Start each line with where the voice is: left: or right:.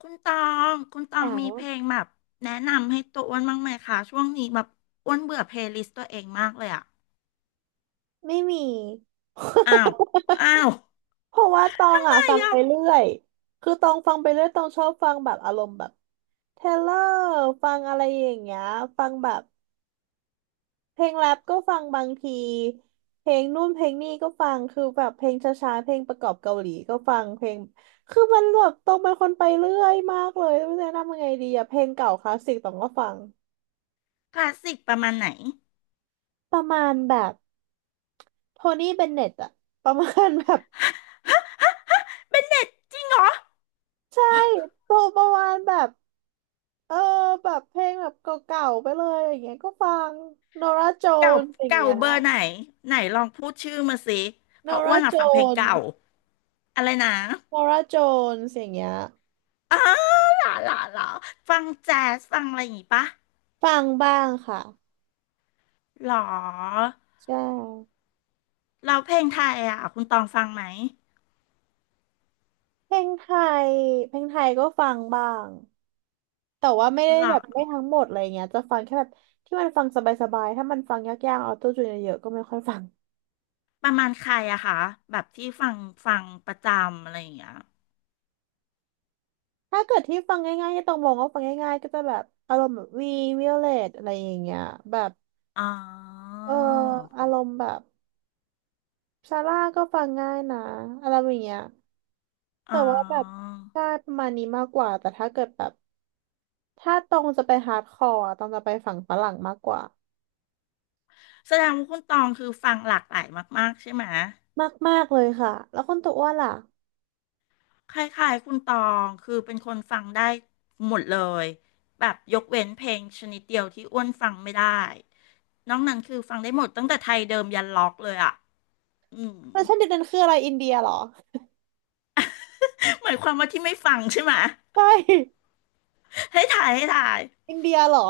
left: คุณตองคุณตอ
right: ห
left: ง
right: นัง
left: มีเพลงแบบแนะนำให้ตัวอ้วนบ้างไหมคะช่วงนี้แบบอ้วนเบื่อเพลย์ลิสต์ตัวเองมากเลยอะ
right: ไม่มี
left: อ้าวอ้าว
right: เพราะว่าตอง
left: ทำไม
right: อ่ะฟัง
left: อะ
right: ไปเรื่อยคือตองฟังไปเรื่อยตองชอบฟังแบบอารมณ์แบบเทเลอร์ฟังอะไรอย่างเงี้ยฟังแบบเพลงแรปก็ฟังบางทีเพลงนู่นเพลงนี่ก็ฟังคือแบบเพลงช้าๆเพลงประกอบเกาหลีก็ฟังเพลงคือมันแบบตองเป็นคนไปเรื่อยมากเลยไม่รู้จะแนะนำยังไงดีอะเพลงเก่าคลาสสิกตองก็ฟัง
left: คลาสสิกประมาณไหน
right: ประมาณแบบโทนี่เบนเน็ตอะประมาณแบบ
left: เป็นเด็ดจริงเหรอ
right: ใช่โปรประมาณแบบ เออแบบเพลงแบบเก่าๆไปเลยอย่างเงี้ยก็ฟังนอราโจ
left: เก่า
right: นสอย่าง
left: เก่า
right: เงี้ย
left: เบอร์ไหนไหนลองพูดชื่อมาสิ
right: น
left: เพ
right: อ
left: ราะอ้
right: รา
left: วนอะ
right: โจ
left: ฟังเพลง
right: น
left: เก่า อะไรนะ
right: นอร่าโจนสอย่างเงี้ย
left: อ้าวหล่อหล่อหล่อฟังแจ๊สฟังอะไรอย่างงี้ปะ
right: ฟังบ้างค่ะ
left: หรอ
right: ใช่
left: เราเพลงไทยอะคุณตองฟังไหม
right: เพลงไทยเพลงไทยก็ฟังบ้างแต่ว่าไม่ได้
left: หรอ
right: แบบไม่ทั้งหมดอะไรเงี้ยจะฟังแค่แบบที่มันฟังสบายๆถ้ามันฟังยากๆออโต้จูนเยอะๆก็ไม่ค่อยฟัง
left: ประมาณใครอะคะแบบที่ฟังฟังประจำอะไรอย่างเงี้ย
right: ถ้าเกิดที่ฟังง่ายๆที่ตองมองว่าฟังง่ายๆก็จะแบบอารมณ์แบบวีวิโอเลตอะไรอย่างเงี้ยแบบ
left: อ๋อ
right: อมอารมณ์แบบ ซาร่าก็ฟังง่ายนะอะไรอย่างเงี้ย
left: อ๋
right: แต่
left: อ
right: ว่าแบบชาติประมาณนี้มากกว่าแต่ถ้าเกิดแบบถ้าตรงจะไปฮาร์ดคอร์ตรงจะไปฝั่งฝรั่งมากกว่า
left: แสดงว่าคุณตองคือฟังหลากหลายมากๆใช่ไหม
right: มากมากเลยค่ะแล้วคนตัวอ้วนล่ะ
left: คล้ายๆคุณตองคือเป็นคนฟังได้หมดเลยแบบยกเว้นเพลงชนิดเดียวที่อ้วนฟังไม่ได้นอกนั้นคือฟังได้หมดตั้งแต่ไทยเดิมยันล็อกเลยอะอืม
right: แล้วฉันดิดนันคืออะไรอินเดียเหรอ
left: หมายความว่าที่ไม่ฟังใช่ไหม
right: ไม่
left: ให้ถ่ายให้ถ่าย
right: อินเดียเหรอ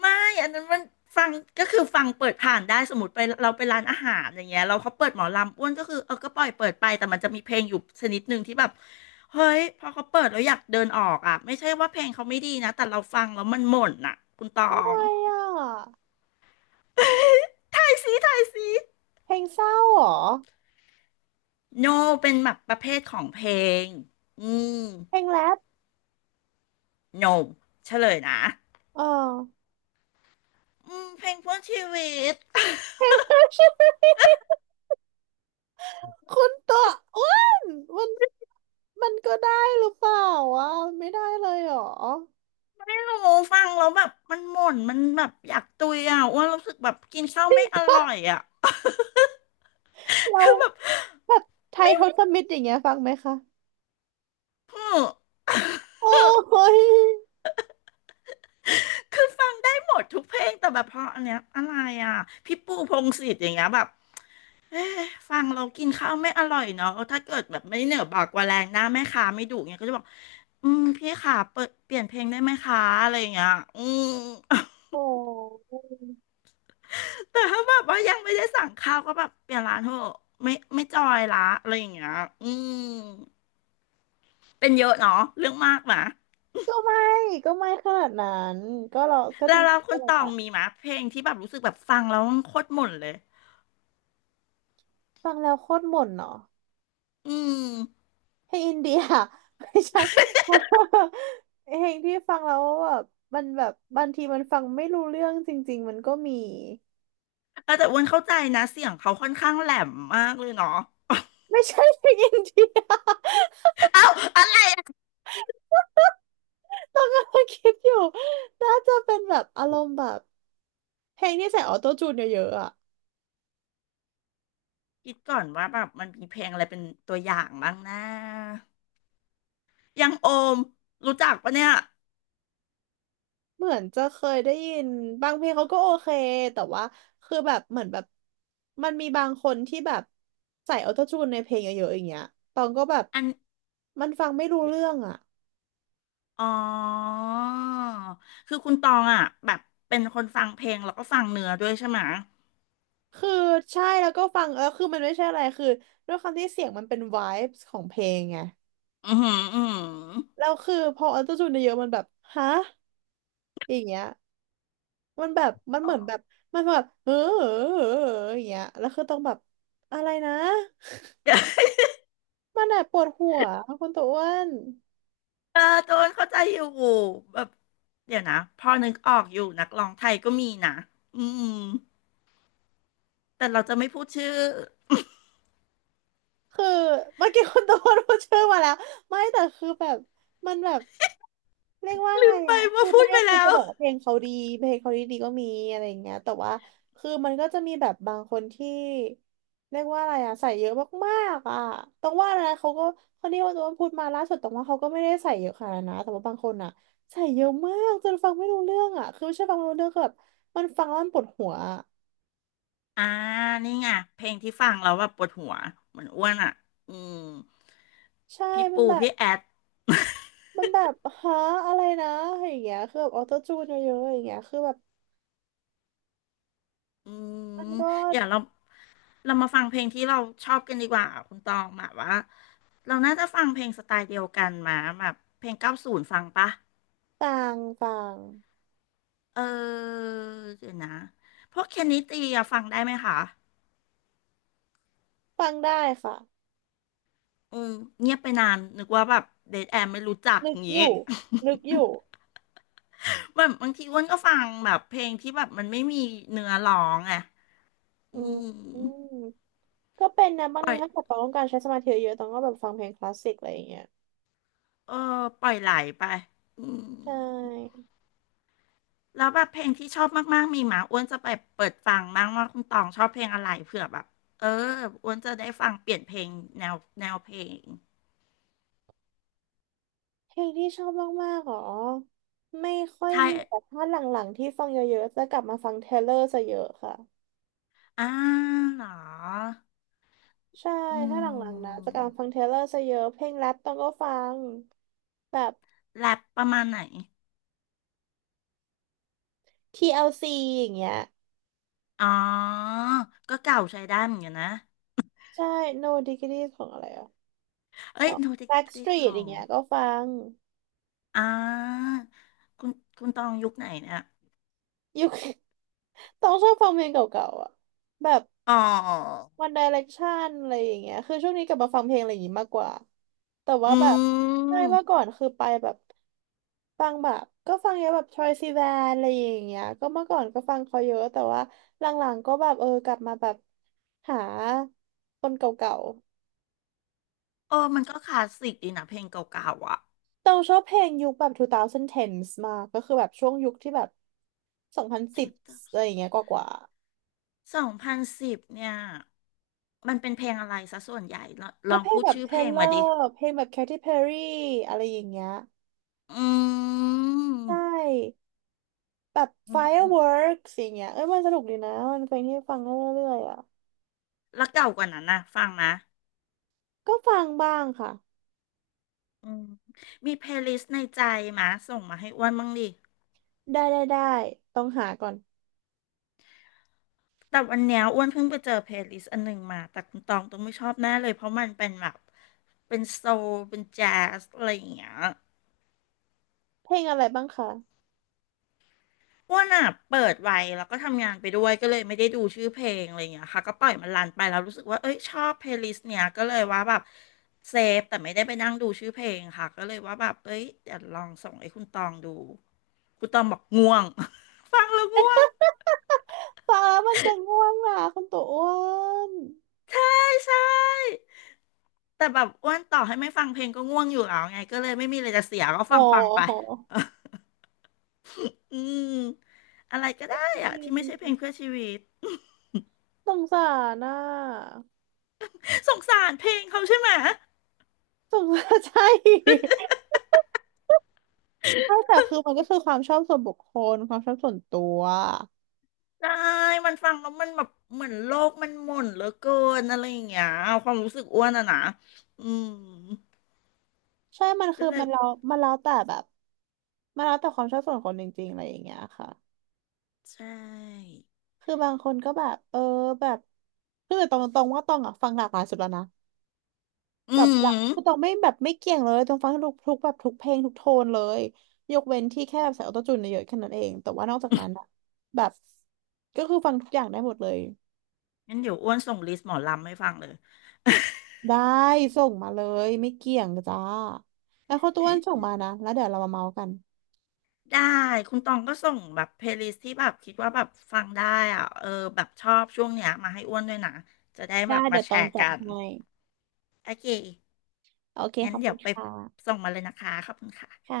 left: ไม่อันนั้นมันฟังก็คือฟังเปิดผ่านได้สมมติไปเราไปร้านอาหารอย่างเงี้ยเราเขาเปิดหมอลำอ้วนก็คือเออก็ปล่อยเปิดไปแต่มันจะมีเพลงอยู่ชนิดหนึ่งที่แบบเฮ้ยพอเขาเปิดแล้วอยากเดินออกอ่ะไม่ใช่ว่าเพลงเขาไม่ดีนะแต่เราฟังแล้วมันหม่นอ่ะคุณตอ
right: อะไร
left: ง
right: อ่ะ
left: ถ่ายสีถายสี
right: เพลงเศร้าเหรอ
left: no เป็นแบบประเภทของเพลงอืม
right: เพลงแรป
left: no เฉลยนะ
right: เออ
left: อืมเพลงเพื่อชีวิต
right: เพลงแรปใช่ไหมคนตัวอ้วนมันมันก็ได้หรือเปล่าวะมันไม่ได้เลยเหรอ
left: ไม่รู้ฟังแล้วแบบมันหม่นมันแบบอยากตุยอ่ะอ้วนรู้สึกแบบกินข้าวไม่อร่อยอ่ะ
right: เรา
left: คือแบบ
right: แบบ ไทยทศมิตรอย่างเงี้ยฟังไหมคะโอ้ย
left: คือฟังได้หมดทุกเพลงแต่แบบเพราะอันเนี้ยอะไรอ่ะพี่ปูพงษ์สิทธิ์อย่างเงี้ยแบบเอ๊ะฟังเรากินข้าวไม่อร่อยเนาะถ้าเกิดแบบไม่เหนือบากกว่าแรงหน้าแม่ค้าไม่ดุเงี้ยก็จะบอกอืมพี่ขาเปิดเปลี่ยนเพลงได้ไหมคะอะไรอย่างเงี้ยอืม
right: โอ้
left: แต่ถ้าแบบว่ายังไม่ได้สั่งข้าวก็แบบเปลี่ยนร้านเถอะไม่ไม่จอยละอะไรอย่างเงี้ยอืมเป็นเยอะเนาะเรื่องมากนะ
right: ก็ไม่ก็ไม่ขนาดนั้นก็เราก็จ
left: แล้วเรา
right: ริง
left: ค
right: ๆก็
left: น
right: เล
left: ต
right: ย
left: อง
right: ว่า
left: มีมะเพลงที่แบบรู้สึกแบบฟังแล้วโคตรหม่นเลย
right: ฟังแล้วโคตรหม่นเนาะ
left: อืม
right: เพลงอินเดีย ไม่ใช่ เพลงที่ฟังแล้วแบบมันแบบบางทีมันฟังไม่รู้เรื่องจริงๆมันก็มี
left: เออแต่อ้วนเข้าใจนะเสียงเขาค่อนข้างแหลมมากเลยเนาะ
right: ไม่ใช่เพลงอินเดีย
left: เอ้าอะไรอะ
right: ต้องกำลังคิดอยู่น่าจะเป็นแบบอารมณ์แบบเพลงที่ใส่ออโต้จูนเยอะๆอะ
left: คิดก่อนว่าแบบมันมีเพลงอะไรเป็นตัวอย่างบ้างนะ ยังโอมรู้จักปะเนี่ย
right: เหมือนจะเคยได้ยินบางเพลงเขาก็โอเคแต่ว่าคือแบบเหมือนแบบมันมีบางคนที่แบบใส่ออโต้จูนในเพลงเยอะๆอย่างเงี้ยตองก็แบบ
left: อัน
right: มันฟังไม่รู้เรื่องอ่ะ
left: อ๋อ คือคุณตองอ่ะแบบเป็นคนฟังเพลงแล้วก็ฟังเนื้อด้วยใช่ไหมะ
right: คือใช่แล้วก็ฟังเออคือมันไม่ใช่อะไรคือด้วยความที่เสียงมันเป็น vibes ของเพลงไง
left: อือหืออือหือ
right: แล้วคือพอออโต้จูนเยอะๆมันแบบฮะอย่างเงี้ยมันแบบมัน
left: อ๋
right: เห
left: อ
right: มือนแบบมันแบบเอออย่างเงี้ยแล้วคือต้องแบบอะไรนะมันแบบปวดหัวคุณตัวอ้วน
left: เออโดนเข้าใจอยู่แบบเดี๋ยวนะพอนึกออกอยู่นักร้องไทยก็มีนะอืมแต่เราจะไม่พูดชื่อ
right: คือเมื่อกี้คุณโดนพูดชื่อมาแล้วไม่แต่คือแบบมันแบบเรียกว่า
left: ลื
right: ไง
left: มไป
right: อ่ะคื
left: ว่า
right: อ
left: พู
right: ไม่
left: ดไป
right: คือ
left: แล้
right: จะ
left: ว
right: บอกว่าเพลงเขาดีเพลงเขาดีก็มีอะไรอย่างเงี้ยแต่ว่าคือมันก็จะมีแบบบางคนที่เรียกว่าอะไรอ่ะใส่เยอะมากๆอ่ะต้องว่านะเขาก็คนที่ว่าตัวพูดมาล่าสุดต้องว่าเขาก็ไม่ได้ใส่เยอะขนาดนั้นนะแต่ว่าบางคนอ่ะใส่เยอะมากจนฟังไม่รู้เรื่องอ่ะคือไม่ใช่ฟังไม่รู้เรื่องคือแบบมันฟังแล้วมันปวดหัวอะ
left: อ่านี่ไงเพลงที่ฟังแล้วแบบปวดหัวเหมือนอ้วนอ่ะอืม
right: ใช่
left: พี่
right: มัน
left: ปู
right: แบบ
left: พี่แอด
right: มันแบบฮะอะไรนะอย่างเงี้ยคือแบบออโต้จูนเยอะๆอย่างเงี้ยคือแบบ
left: อืม
right: มันก็
left: เดี๋ยวเรามาฟังเพลงที่เราชอบกันดีกว่าคุณตองแบบว่าเราน่าจะฟังเพลงสไตล์เดียวกันมาแบบเพลง90ฟังปะ
right: ต่างต่าง
left: เออเดี๋ยวนะพวกเคนนิตีอะฟังได้ไหมคะ
right: ฟังได้ค่ะ
left: อืมเงียบไปนานนึกว่าแบบเดทแอมไม่รู้จัก
right: นึ
left: อ
right: ก
left: ย่าง
right: อ
left: งี้
right: ยู่นึกอยู่
left: แบบบางทีอ้วนก็ฟังแบบเพลงที่แบบมันไม่มีเนื้อร้องอะอื
right: อืม
left: ม
right: อืมก็เป็นนะบาง
left: ปล่
right: ที
left: อย
right: ถ้าเกิดต้องการใช้สมาธิเยอะต้องก็แบบฟังเพลงคลาสสิกอะไรอย่างเงี้ย
left: เออปล่อยไหลไปอืม
right: ใช่
left: แล้วแบบเพลงที่ชอบมากๆมีหมาอ้วนจะไปเปิดฟังบ้างว่าคุณตองชอบเพลงอะไรเผื่อแบบเอออ้วนจะได้ฟังเปลี่ยนเพลงแนวแนวเพลง
right: เพลงที่ชอบมากๆหรอไม่ค่อย
left: ใช่
right: มีแต่ถ้าหลังๆที่ฟังเยอะๆจะกลับมาฟังเทเลอร์ซะเยอะค่ะ
left: อ่าเหรอ
right: ใช่
left: อื
right: ถ้าหลังๆนะ
left: ม
right: จะกลับมาฟังเทเลอร์ซะเยอะเพลงแรปต้องก็ฟังแบบ
left: แรปประมาณไหน
right: TLC อลซีอย่างเงี้ย
left: อ๋อ ก็เก่าใช้ได้เหมือนกันนะ
right: ใช่ No Degrees ของอะไรอ่ะ
left: เอ้
right: ข
left: ย
right: อง
left: โนติติข
right: Backstreet
left: อ
right: อย่า
left: ง
right: งเงี้ยก็ฟัง
left: อ่าคุณคุณตองยุคไหนเนี่ย
right: ยุค ต้องชอบฟังเพลงเก่าๆอ่ะแบบ
left: อ๋อ
right: One Direction อะไรอย่างเงี้ยคือช่วงนี้กลับมาฟังเพลงอะไรอย่างงี้มากกว่าแต่
left: อื
right: ว่าแบบใช่เมื่อก่อ
left: ม
right: นคือไปแบบฟังแบบก็ฟังเยอะแบบ Troye Sivan อะไรอย่างเงี้ยก็เมื่อก่อนก็ฟังเขาเยอะแต่ว่าหลังๆก็แบบเออกลับมาแบบหาคนเก่าๆ
left: เออมันก็คลาสสิกดีนะเพลงเก่าๆอ่ะ
right: เราชอบเพลงยุคแบบ 2010s มากก็คือแบบช่วงยุคที่แบบ
left: ชุ
right: 2010องพัน
left: ด
right: สิบอะไรอย่างเงี้ยกว่ากว่า
left: 2010เนี่ย มันเป็นเพลงอะไรซะส่วนใหญ่ลองล
right: ก็
left: อง
right: เพลง
left: พูด
right: แบบ
left: ชื่อ
right: เท
left: เพลง
right: เลอ
left: มาดิ
right: ร์เพลงแบบ Katy Perry อะไรอย่างเงี้ย
left: อื
right: ใช
left: ม
right: ่แบบ
left: อืมอืม
right: Fireworks อย่างเงี้ยเอ้ยมันสนุกดีนะมันเป็นเพลงที่ฟังได้เรื่อยๆอ่ะ
left: แล้วเก่ากว่านั้นนะฟังนะ
right: ก็ฟังบ้างค่ะ
left: อืมมีเพลย์ลิสต์ในใจมาส่งมาให้อ้วนบ้างดิ
right: ได้ได้ได้ต้องหาก่อน
left: แต่วันเนี้ยอ้วนเพิ่งไปเจอเพลย์ลิสต์อันหนึ่งมา แต่คุณตองต้องไม่ชอบแน่เลยเพราะมันเป็นแบบเป็นโซลเป็นแจ๊สอะไรอย่างเงี้ย
right: เพลงอะไรบ้างคะ
left: อ้วนอ่ะเปิดไว้แล้วก็ทำงานไปด้วยก็เลยไม่ได้ดูชื่อเพลงอะไรอย่างเงี้ยค่ะก็ปล่อยมันรันไปแล้วรู้สึกว่าเอ้ยชอบเพลย์ลิสต์เนี้ยก็เลยว่าแบบเซฟแต่ไม่ได้ไปนั่งดูชื่อเพลงค่ะก็เลยว่าแบบเอ้ยเดี๋ยวลองส่งให้คุณตองดูคุณตองบอกง่วง ฟังแล้วง่วง
right: ฟัง้ามันจะง่วงนะคุณตัวอ้วน
left: ใช่ใช่ แต่แบบอ้วนต่อให้ไม่ฟังเพลงก็ง่วงอยู่แล้วไงก็เลยไม่มีอะไรจะเสียก็
right: โอ้
left: ฟังไป
right: โห
left: อืมอะไรก็ได้อะที่ไม่ใช่เพลงเพื่อชีวิต
right: สงสารน่ะ
left: สงสารเพลงเขาใช่ไหม
right: สงสาร ใช่ ใช่แต่คือมันก็คือความชอบส่วนบุคคลความชอบส่วนตัว
left: ได้มันฟังแล้วมันแบบเหมือนโลกมันหม่นเหลือเกินอะไรอย่างเงี้ยความรู้สึกอ้วนอะนะอืม
right: ใช่มัน
left: ก็
right: คือ
left: เลย
right: มันแล้วแต่แบบมันแล้วแต่ความชอบส่วนคนจริงๆอะไรอย่างเงี้ยค่ะ
left: ใช่
right: คือบางคนก็แบบเออแบบคือตรงตรงๆว่าตองอ่ะฟังหลากหลายสุดแล้วนะ
left: อื
right: แบบหลัก
left: ม
right: คือตองไม่แบบไม่เกี่ยงเลยตองฟังทุกแบบทุกเพลงทุกโทนเลยยกเว้นที่แค่แบบใส่ออโต้จูนเยอะๆแค่นั้นเองแต่ว่านอกจากนั้นอะแบบก็คือฟังทุกอย่างได้หมดเลย
left: งั้นเดี๋ยวอ้วนส่งลิสต์หมอลำให้ฟังเลย
right: ได้ส่งมาเลยไม่เกี่ยงจ้าแล้วเขาวต้วนส่งมานะแล้วเดี๋ยวเรามาเมาส์กัน
left: ได้คุณตองก็ส่งแบบเพลย์ลิสที่แบบคิดว่าแบบฟังได้อ่ะเออแบบชอบช่วงเนี้ยมาให้อ้วนด้วยนะจะได้
right: ได้
left: แบบมา
right: เดี๋ยว
left: แช
right: ต้อง
left: ร์
right: จัด
left: กัน
right: ให้
left: โอเค
right: โอเค
left: งั้
right: ข
left: น
right: อบ
left: เดี๋
right: คุ
left: ย
right: ณ
left: วไป
right: ค่ะ
left: ส่งมาเลยนะคะขอบคุณค่ะ
right: ค่ะ